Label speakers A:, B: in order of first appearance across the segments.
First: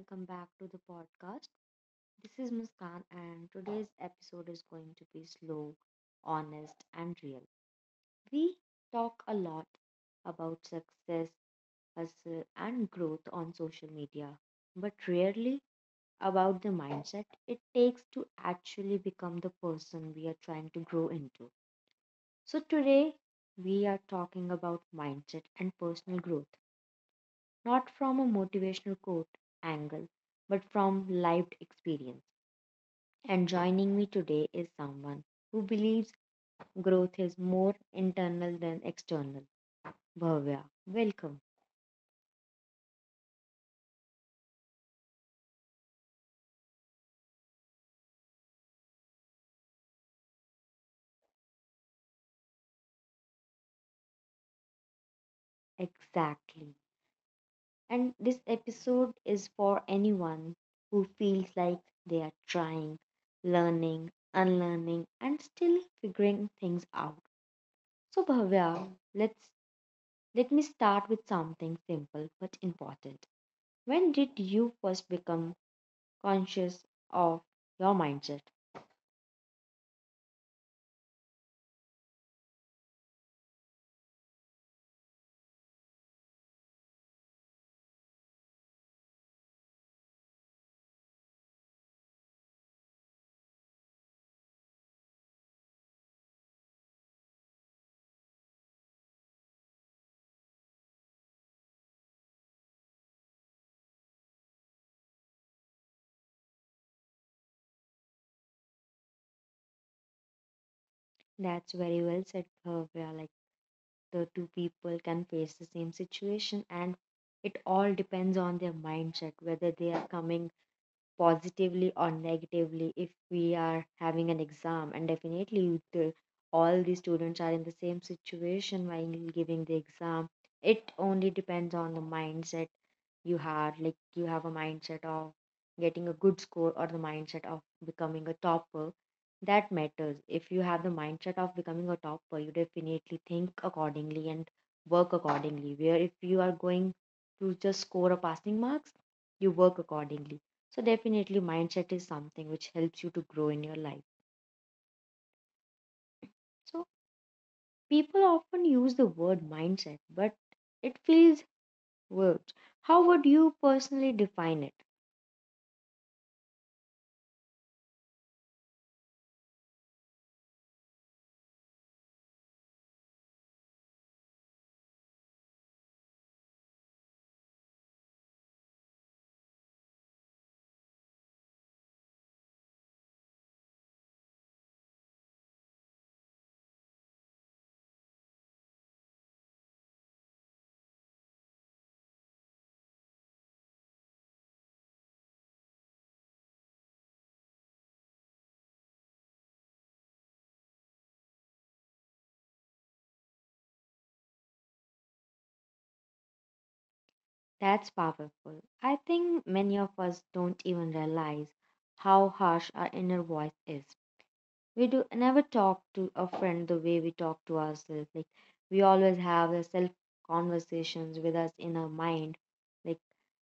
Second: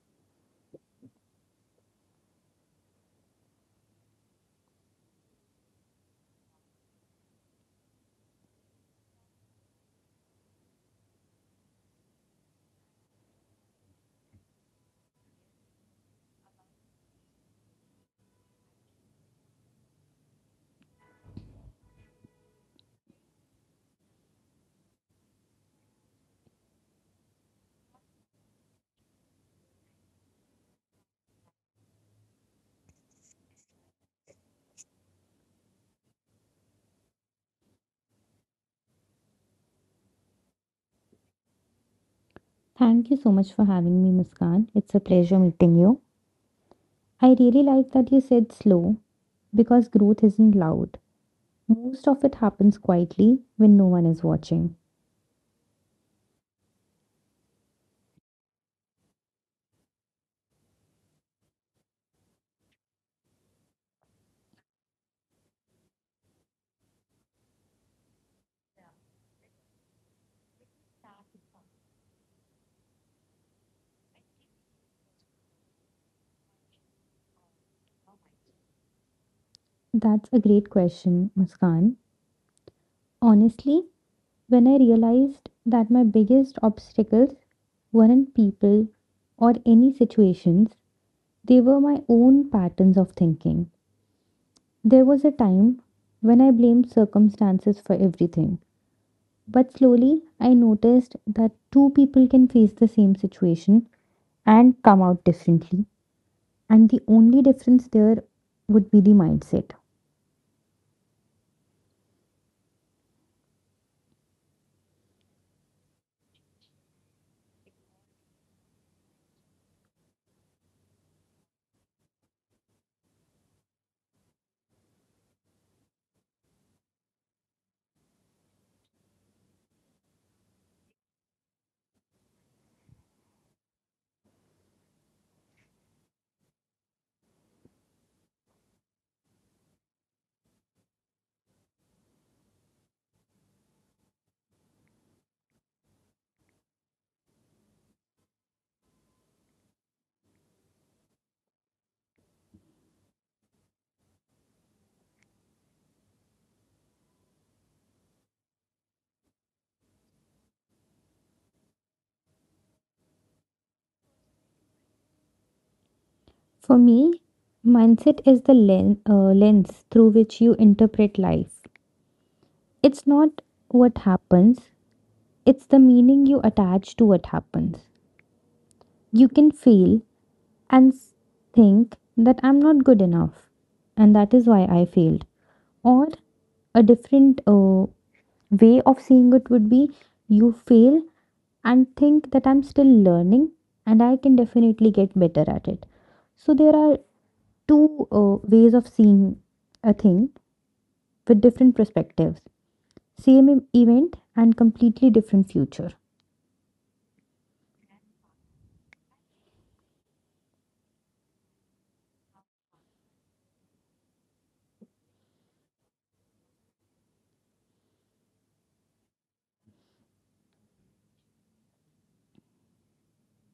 A: welcome back to the podcast. This is Muskan, and today's episode is going to be slow, honest, and real. We talk a lot about success, hustle, and growth on social media, but rarely about the mindset it takes to actually become the person we are trying to grow into. So, today we are talking about mindset and personal growth not from a motivational quote angle, but from lived experience. And joining me today is someone who believes growth is more internal than external. Bhavya, welcome.
B: Thank you so much for having me, Muskan. It's a pleasure meeting you. I really like that you said slow because growth isn't loud. Most of it happens quietly when no one is watching.
A: Exactly. And this episode is for anyone who feels like they are trying, learning, unlearning, and still figuring things out. So, Bhavya, let's let me start with something simple but important. When did you first become conscious of your mindset?
B: That's a great question, Muskan. Honestly, when I realized that my biggest obstacles weren't people or any situations, they were my own patterns of thinking. There was a time when I blamed circumstances for everything. But slowly, I noticed that two people can face the same situation and come out differently, and the only difference there would be the mindset.
A: That's very well said, Bhavya. Like the two people can face the same situation, and it all depends on their mindset, whether they are coming positively or negatively. If we are having an exam, and definitely the, all the students are in the same situation while giving the exam, it only depends on the mindset you have, like you have a mindset of getting a good score or the mindset of becoming a topper, that matters. If you have the mindset of becoming a topper, you definitely think accordingly and work accordingly, where if you are going to just score a passing marks, you work accordingly. So definitely mindset is something which helps you to grow in your life. So people often use the word mindset, but it feels words. How would you personally define it?
B: For me, mindset is the lens through which you interpret life. It's not what happens, it's the meaning you attach to what happens. You can fail and think that I'm not good enough, and that is why I failed, or a different way of seeing it would be you fail and think that I'm still learning and I can definitely get better at it. So there are two ways of seeing a thing with different perspectives, same event and completely different future.
A: That's powerful. I think many of us don't even realize how harsh our inner voice is. We do never talk to a friend the way we talk to ourselves. Like we always have the self conversations with us in our mind, like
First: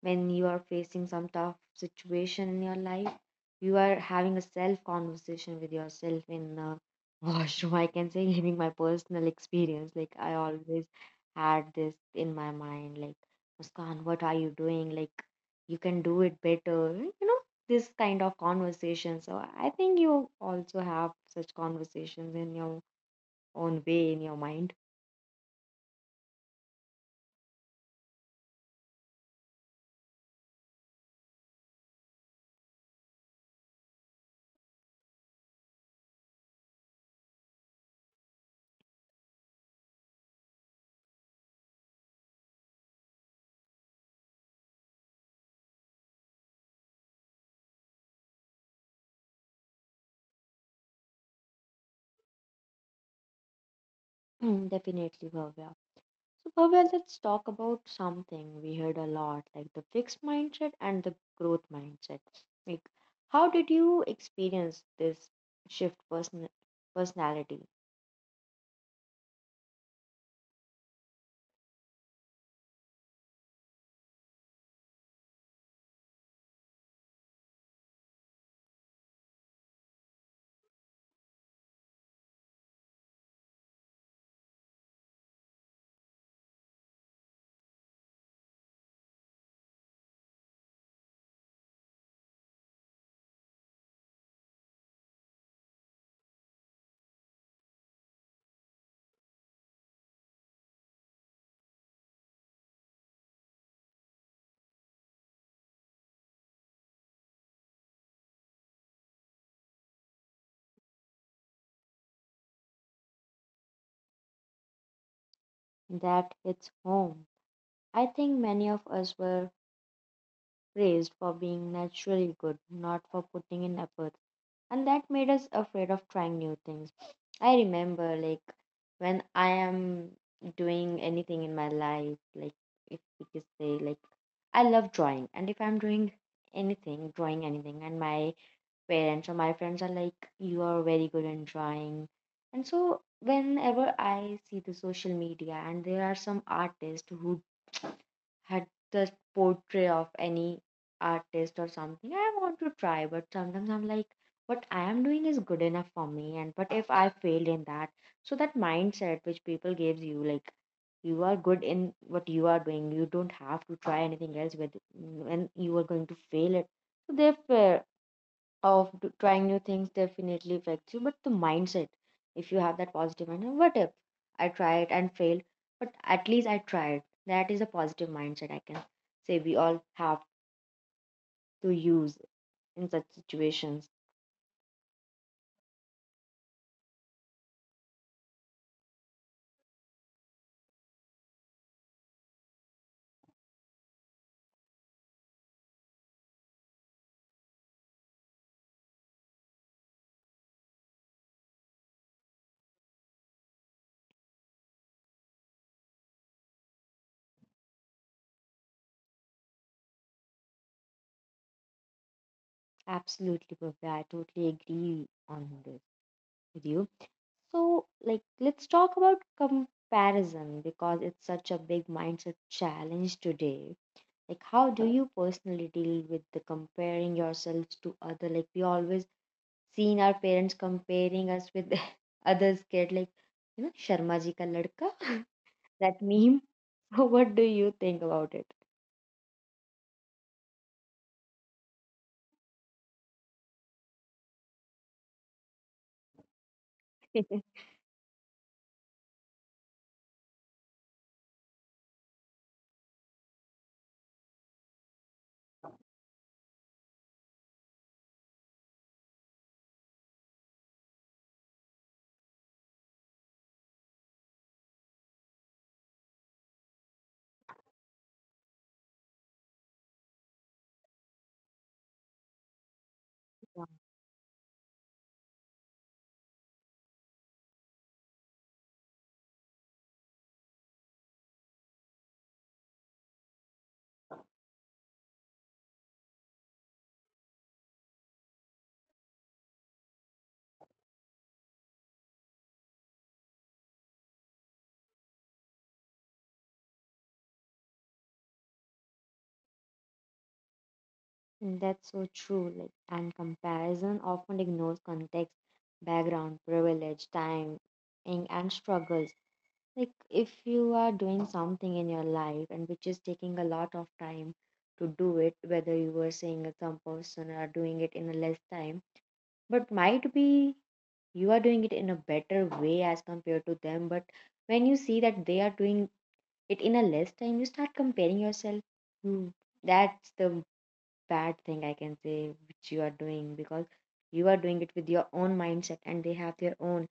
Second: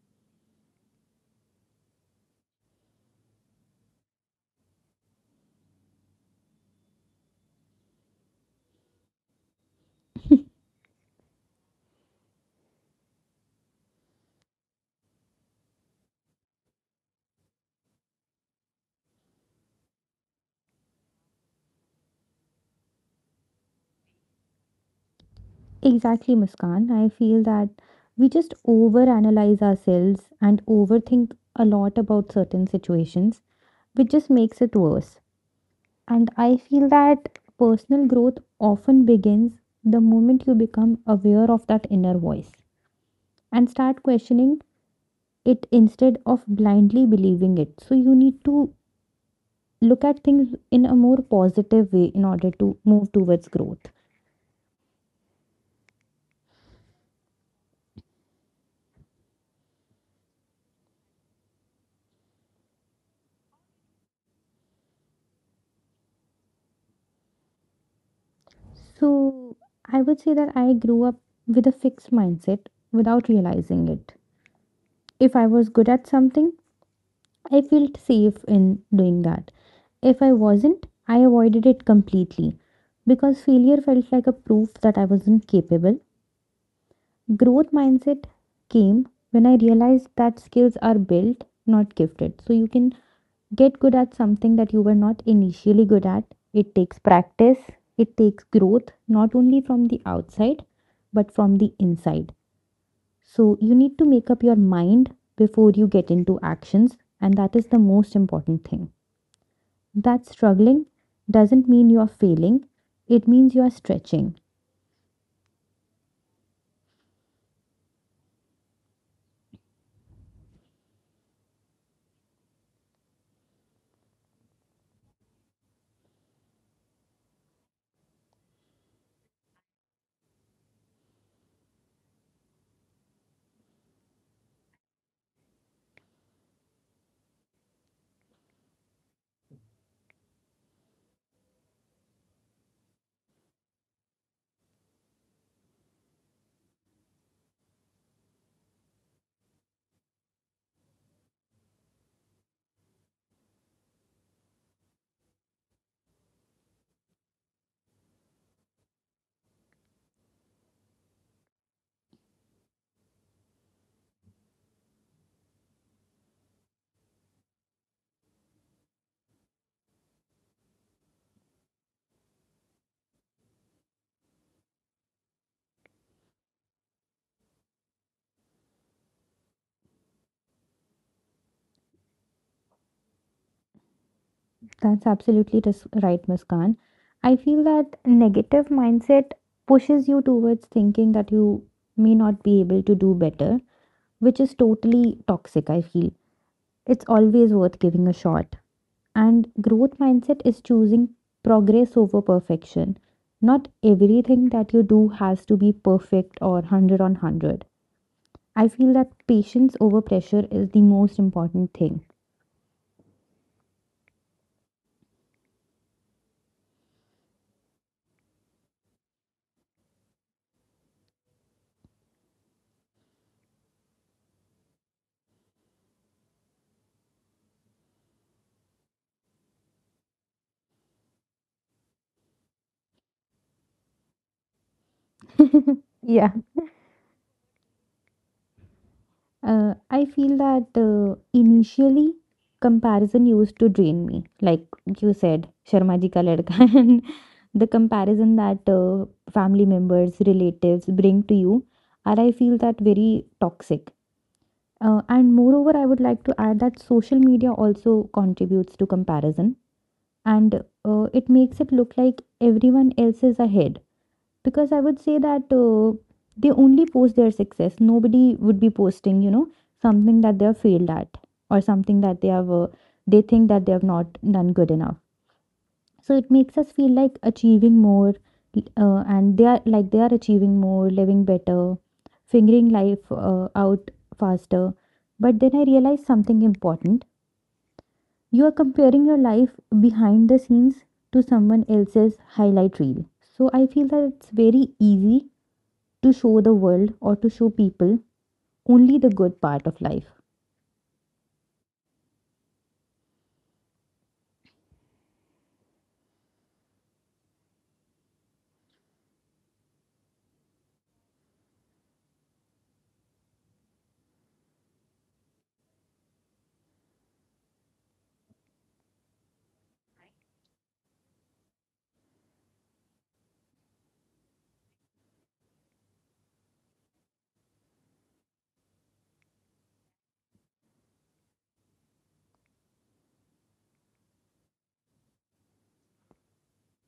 A: when you are facing some tough situation in your life, you are having a self conversation with yourself in the washroom. I can say, giving my personal experience, like I always had this in my mind, like Muskan, what are you doing, like you can do it better, this kind of conversation. So I think you also have such conversations in your own way in your mind.
B: Exactly, Muskan. I feel that we just overanalyze ourselves and overthink a lot about certain situations, which just makes it worse. And I feel that personal growth often begins the moment you become aware of that inner voice and start questioning it instead of blindly believing it. So you need to look at things in a more positive way in order to move towards growth.
A: Mm, definitely, Bhavya. So Bhavya, let's talk about something we heard a lot, like the fixed mindset and the growth mindset. Like, how did you experience this shift, personality?
B: So I would say that I grew up with a fixed mindset without realizing it. If I was good at something, I felt safe in doing that. If I wasn't, I avoided it completely because failure felt like a proof that I wasn't capable. Growth mindset came when I realized that skills are built, not gifted. So you can get good at something that you were not initially good at. It takes practice, it takes growth, not only from the outside, but from the inside. So you need to make up your mind before you get into actions, and that is the most important thing that struggling doesn't mean you're failing, it means you're stretching.
A: That hits home. I think many of us were praised for being naturally good, not for putting in effort, and that made us afraid of trying new things. I remember, like, when I am doing anything in my life, like, if we could say, like, I love drawing, and if I'm doing anything, drawing anything, and my parents or my friends are like, you are very good in drawing, and so whenever I see the social media and there are some artists who had the portrait of any artist or something, I want to try, but sometimes I'm like, what I am doing is good enough for me, and but if I failed in that, so that mindset which people gives you, like you are good in what you are doing, you don't have to try anything else with, when you are going to fail it. So they fail of trying new things definitely affects you, but the mindset, if you have that positive mindset, what if I try it and failed, but at least I tried. That is a positive mindset I can say we all have to use in such situations.
B: That's absolutely right, Muskan. I feel that negative mindset pushes you towards thinking that you may not be able to do better, which is totally toxic, I feel. It's always worth giving a shot. And growth mindset is choosing progress over perfection. Not everything that you do has to be perfect or 100 on 100. I feel that patience over pressure is the most important thing.
A: Absolutely, Bhavya, I totally agree on this with you. So, like, let's talk about comparison because it's such a big mindset challenge today. Like, how do you personally deal with the comparing yourselves to other? Like, we always seen our parents comparing us with others kid, like you know sharma ji ka ladka that
B: Yeah.
A: meme so what do you think about it?
B: I feel that initially comparison used to drain me, like you said, Sharma ji ka ladka, and the comparison that family members, relatives bring to you are, I feel that very toxic. And moreover, I would like to add that social media also contributes to comparison, and it makes it look like everyone else is ahead because I would say that they only post their success. Nobody would be posting, you know, something that they have failed at or something that they have they think
A: Yeah,
B: that they have not done good enough. So it makes us feel like achieving more, and they are achieving more, living better, figuring life out faster. But then I realized something important. You are comparing your life behind the scenes to someone else's highlight reel. So I feel that it's very easy to show the world or to show people only the good part of life.
A: and that's so true. Like, and comparison often ignores context, background, privilege, time, and struggles. Like, if you are doing something in your life and which is taking a lot of time to do it, whether you were saying that some person are doing it in a less time, but might be you are doing it in a better way as compared to them, but when you see that they are doing it in a less time, you start comparing yourself. Hmm, that's the bad thing I can say which you are doing, because you are doing it with your own mindset and they have their own.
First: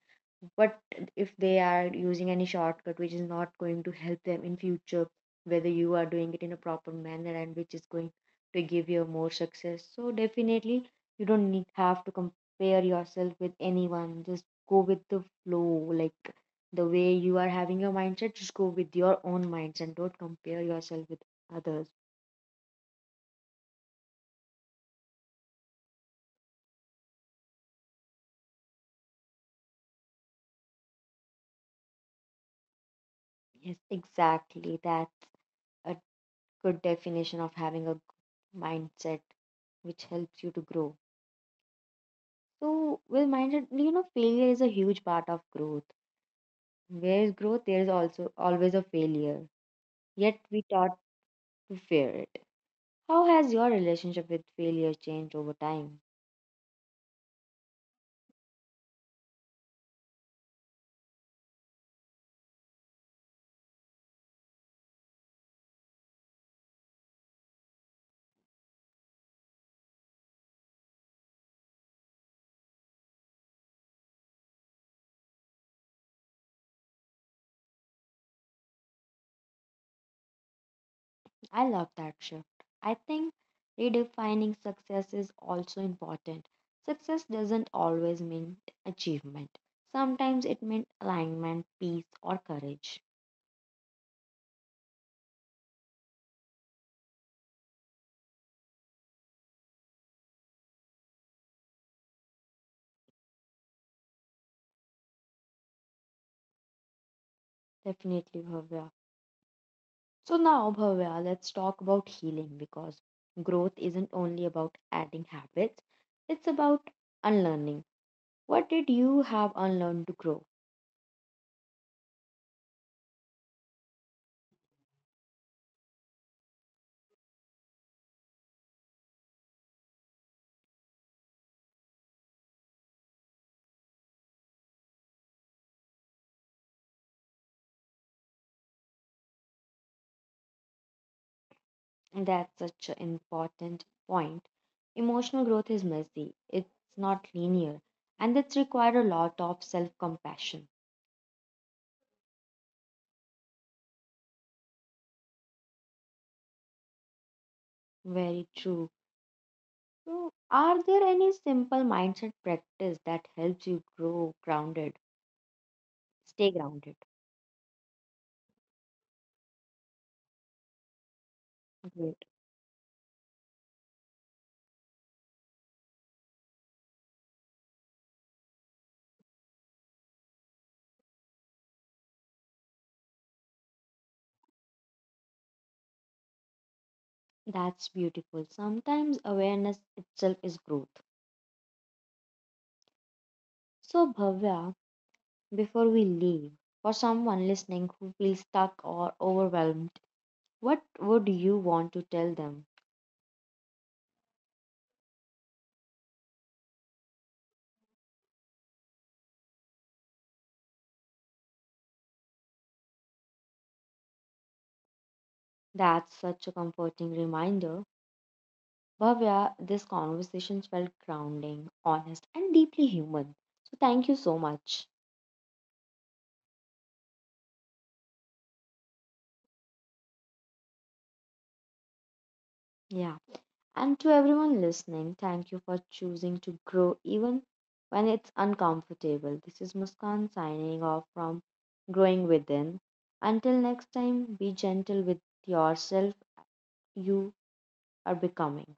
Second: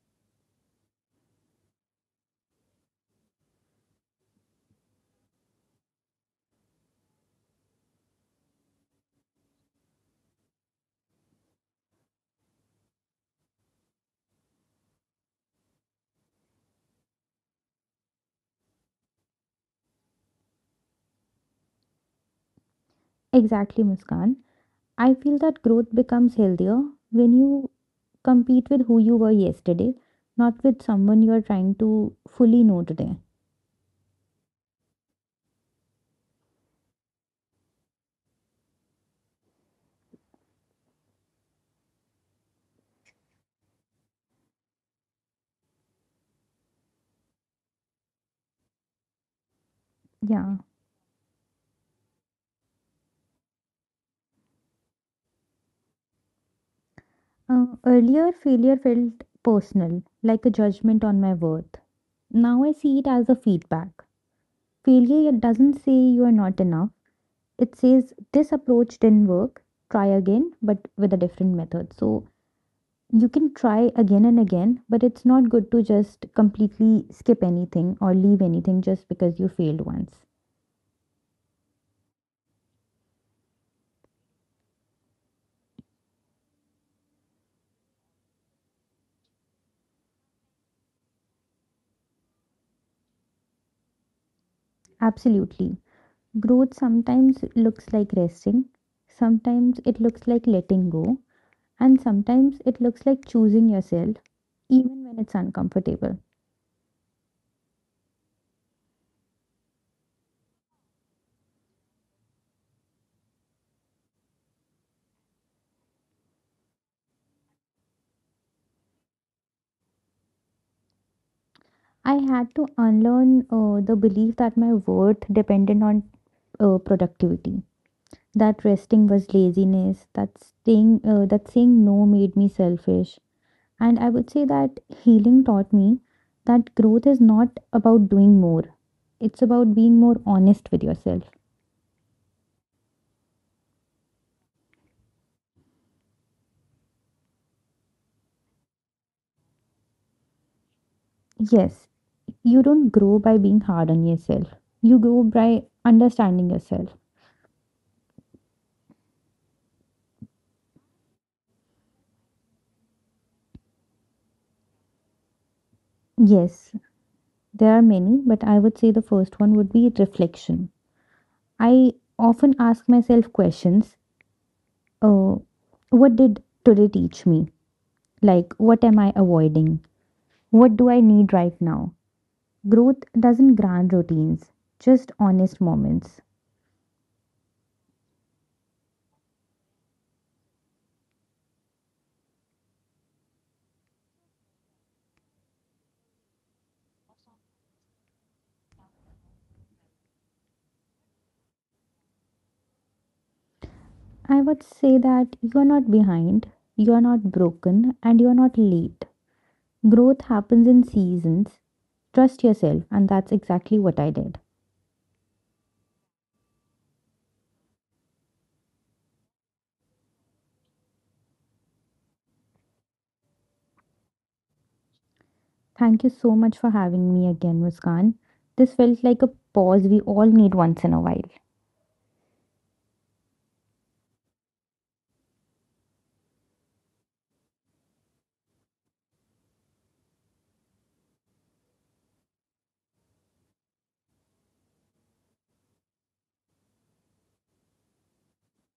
A: But if they are using any shortcut which is not going to help them in future, whether you are doing it in a proper manner and which is going to give you more success. So definitely you don't need have to compare yourself with anyone. Just go with the flow. Like the way you are having your mindset, just go with your own mindset. And don't compare yourself with others.
B: Exactly, Muskan. I feel that growth becomes healthier when you compete with who you were yesterday, not with someone you are trying to fully know today.
A: Yes, exactly. That's a good definition of having a good mindset which helps you to grow. So, with mindset, failure is a huge part of growth. Where is growth, there is also always a failure. Yet
B: Yeah.
A: we taught to fear it. How has your relationship with failure changed over time?
B: Earlier, failure felt personal, like a judgment on my worth. Now I see it as a feedback. Failure doesn't say you are not enough, it says this approach didn't work, try again, but with a different method. So you can try again and again, but it's not good to just completely skip anything or leave anything just because you failed once.
A: I love that shift. I think redefining success is also important. Success doesn't always mean achievement. Sometimes it meant alignment, peace, or courage.
B: Absolutely. Growth sometimes looks like resting, sometimes it looks like letting go, and sometimes it looks like choosing yourself, even when it's uncomfortable.
A: Definitely, Bhavya. So now, Bhavya, let's talk about healing because growth isn't only about adding habits, it's about unlearning. What did you have unlearned to grow?
B: I had to unlearn the belief that my worth depended on productivity, that resting was laziness, that staying that saying no made me selfish. And I would say that healing taught me that growth is not about doing more, it's about being more honest with yourself.
A: And that's such an important point. Emotional growth is messy, it's not linear, and it's required a lot of self compassion.
B: Yes, you don't grow by being hard on yourself, you grow by understanding yourself.
A: Very true. So, are there any simple mindset practice that helps you grow grounded? Stay
B: Yes,
A: grounded.
B: there are many, but I would say the first one would be reflection. I often ask myself questions uh, What did today teach me? Like, what am I avoiding? What do I need right now? Growth doesn't grant routines, just honest moments.
A: That's beautiful. Sometimes awareness itself is growth. So, Bhavya, before we leave, for someone listening who feels stuck or overwhelmed, what would you want to tell them?
B: I would say that you're not behind, you're not broken, and you're not late. Growth happens in seasons. Trust yourself, and that's exactly what I did.
A: That's such a comforting reminder. Bhavya, this conversation felt grounding, honest, and deeply human. So, thank you so much.
B: Thank you so much for having me again, Muskan. This felt like a pause we all need once in a while.
A: Yeah. And to everyone listening, thank you for choosing to grow even when it's uncomfortable. This is Muskan signing off from Growing Within. Until next time, be gentle with yourself. You are becoming.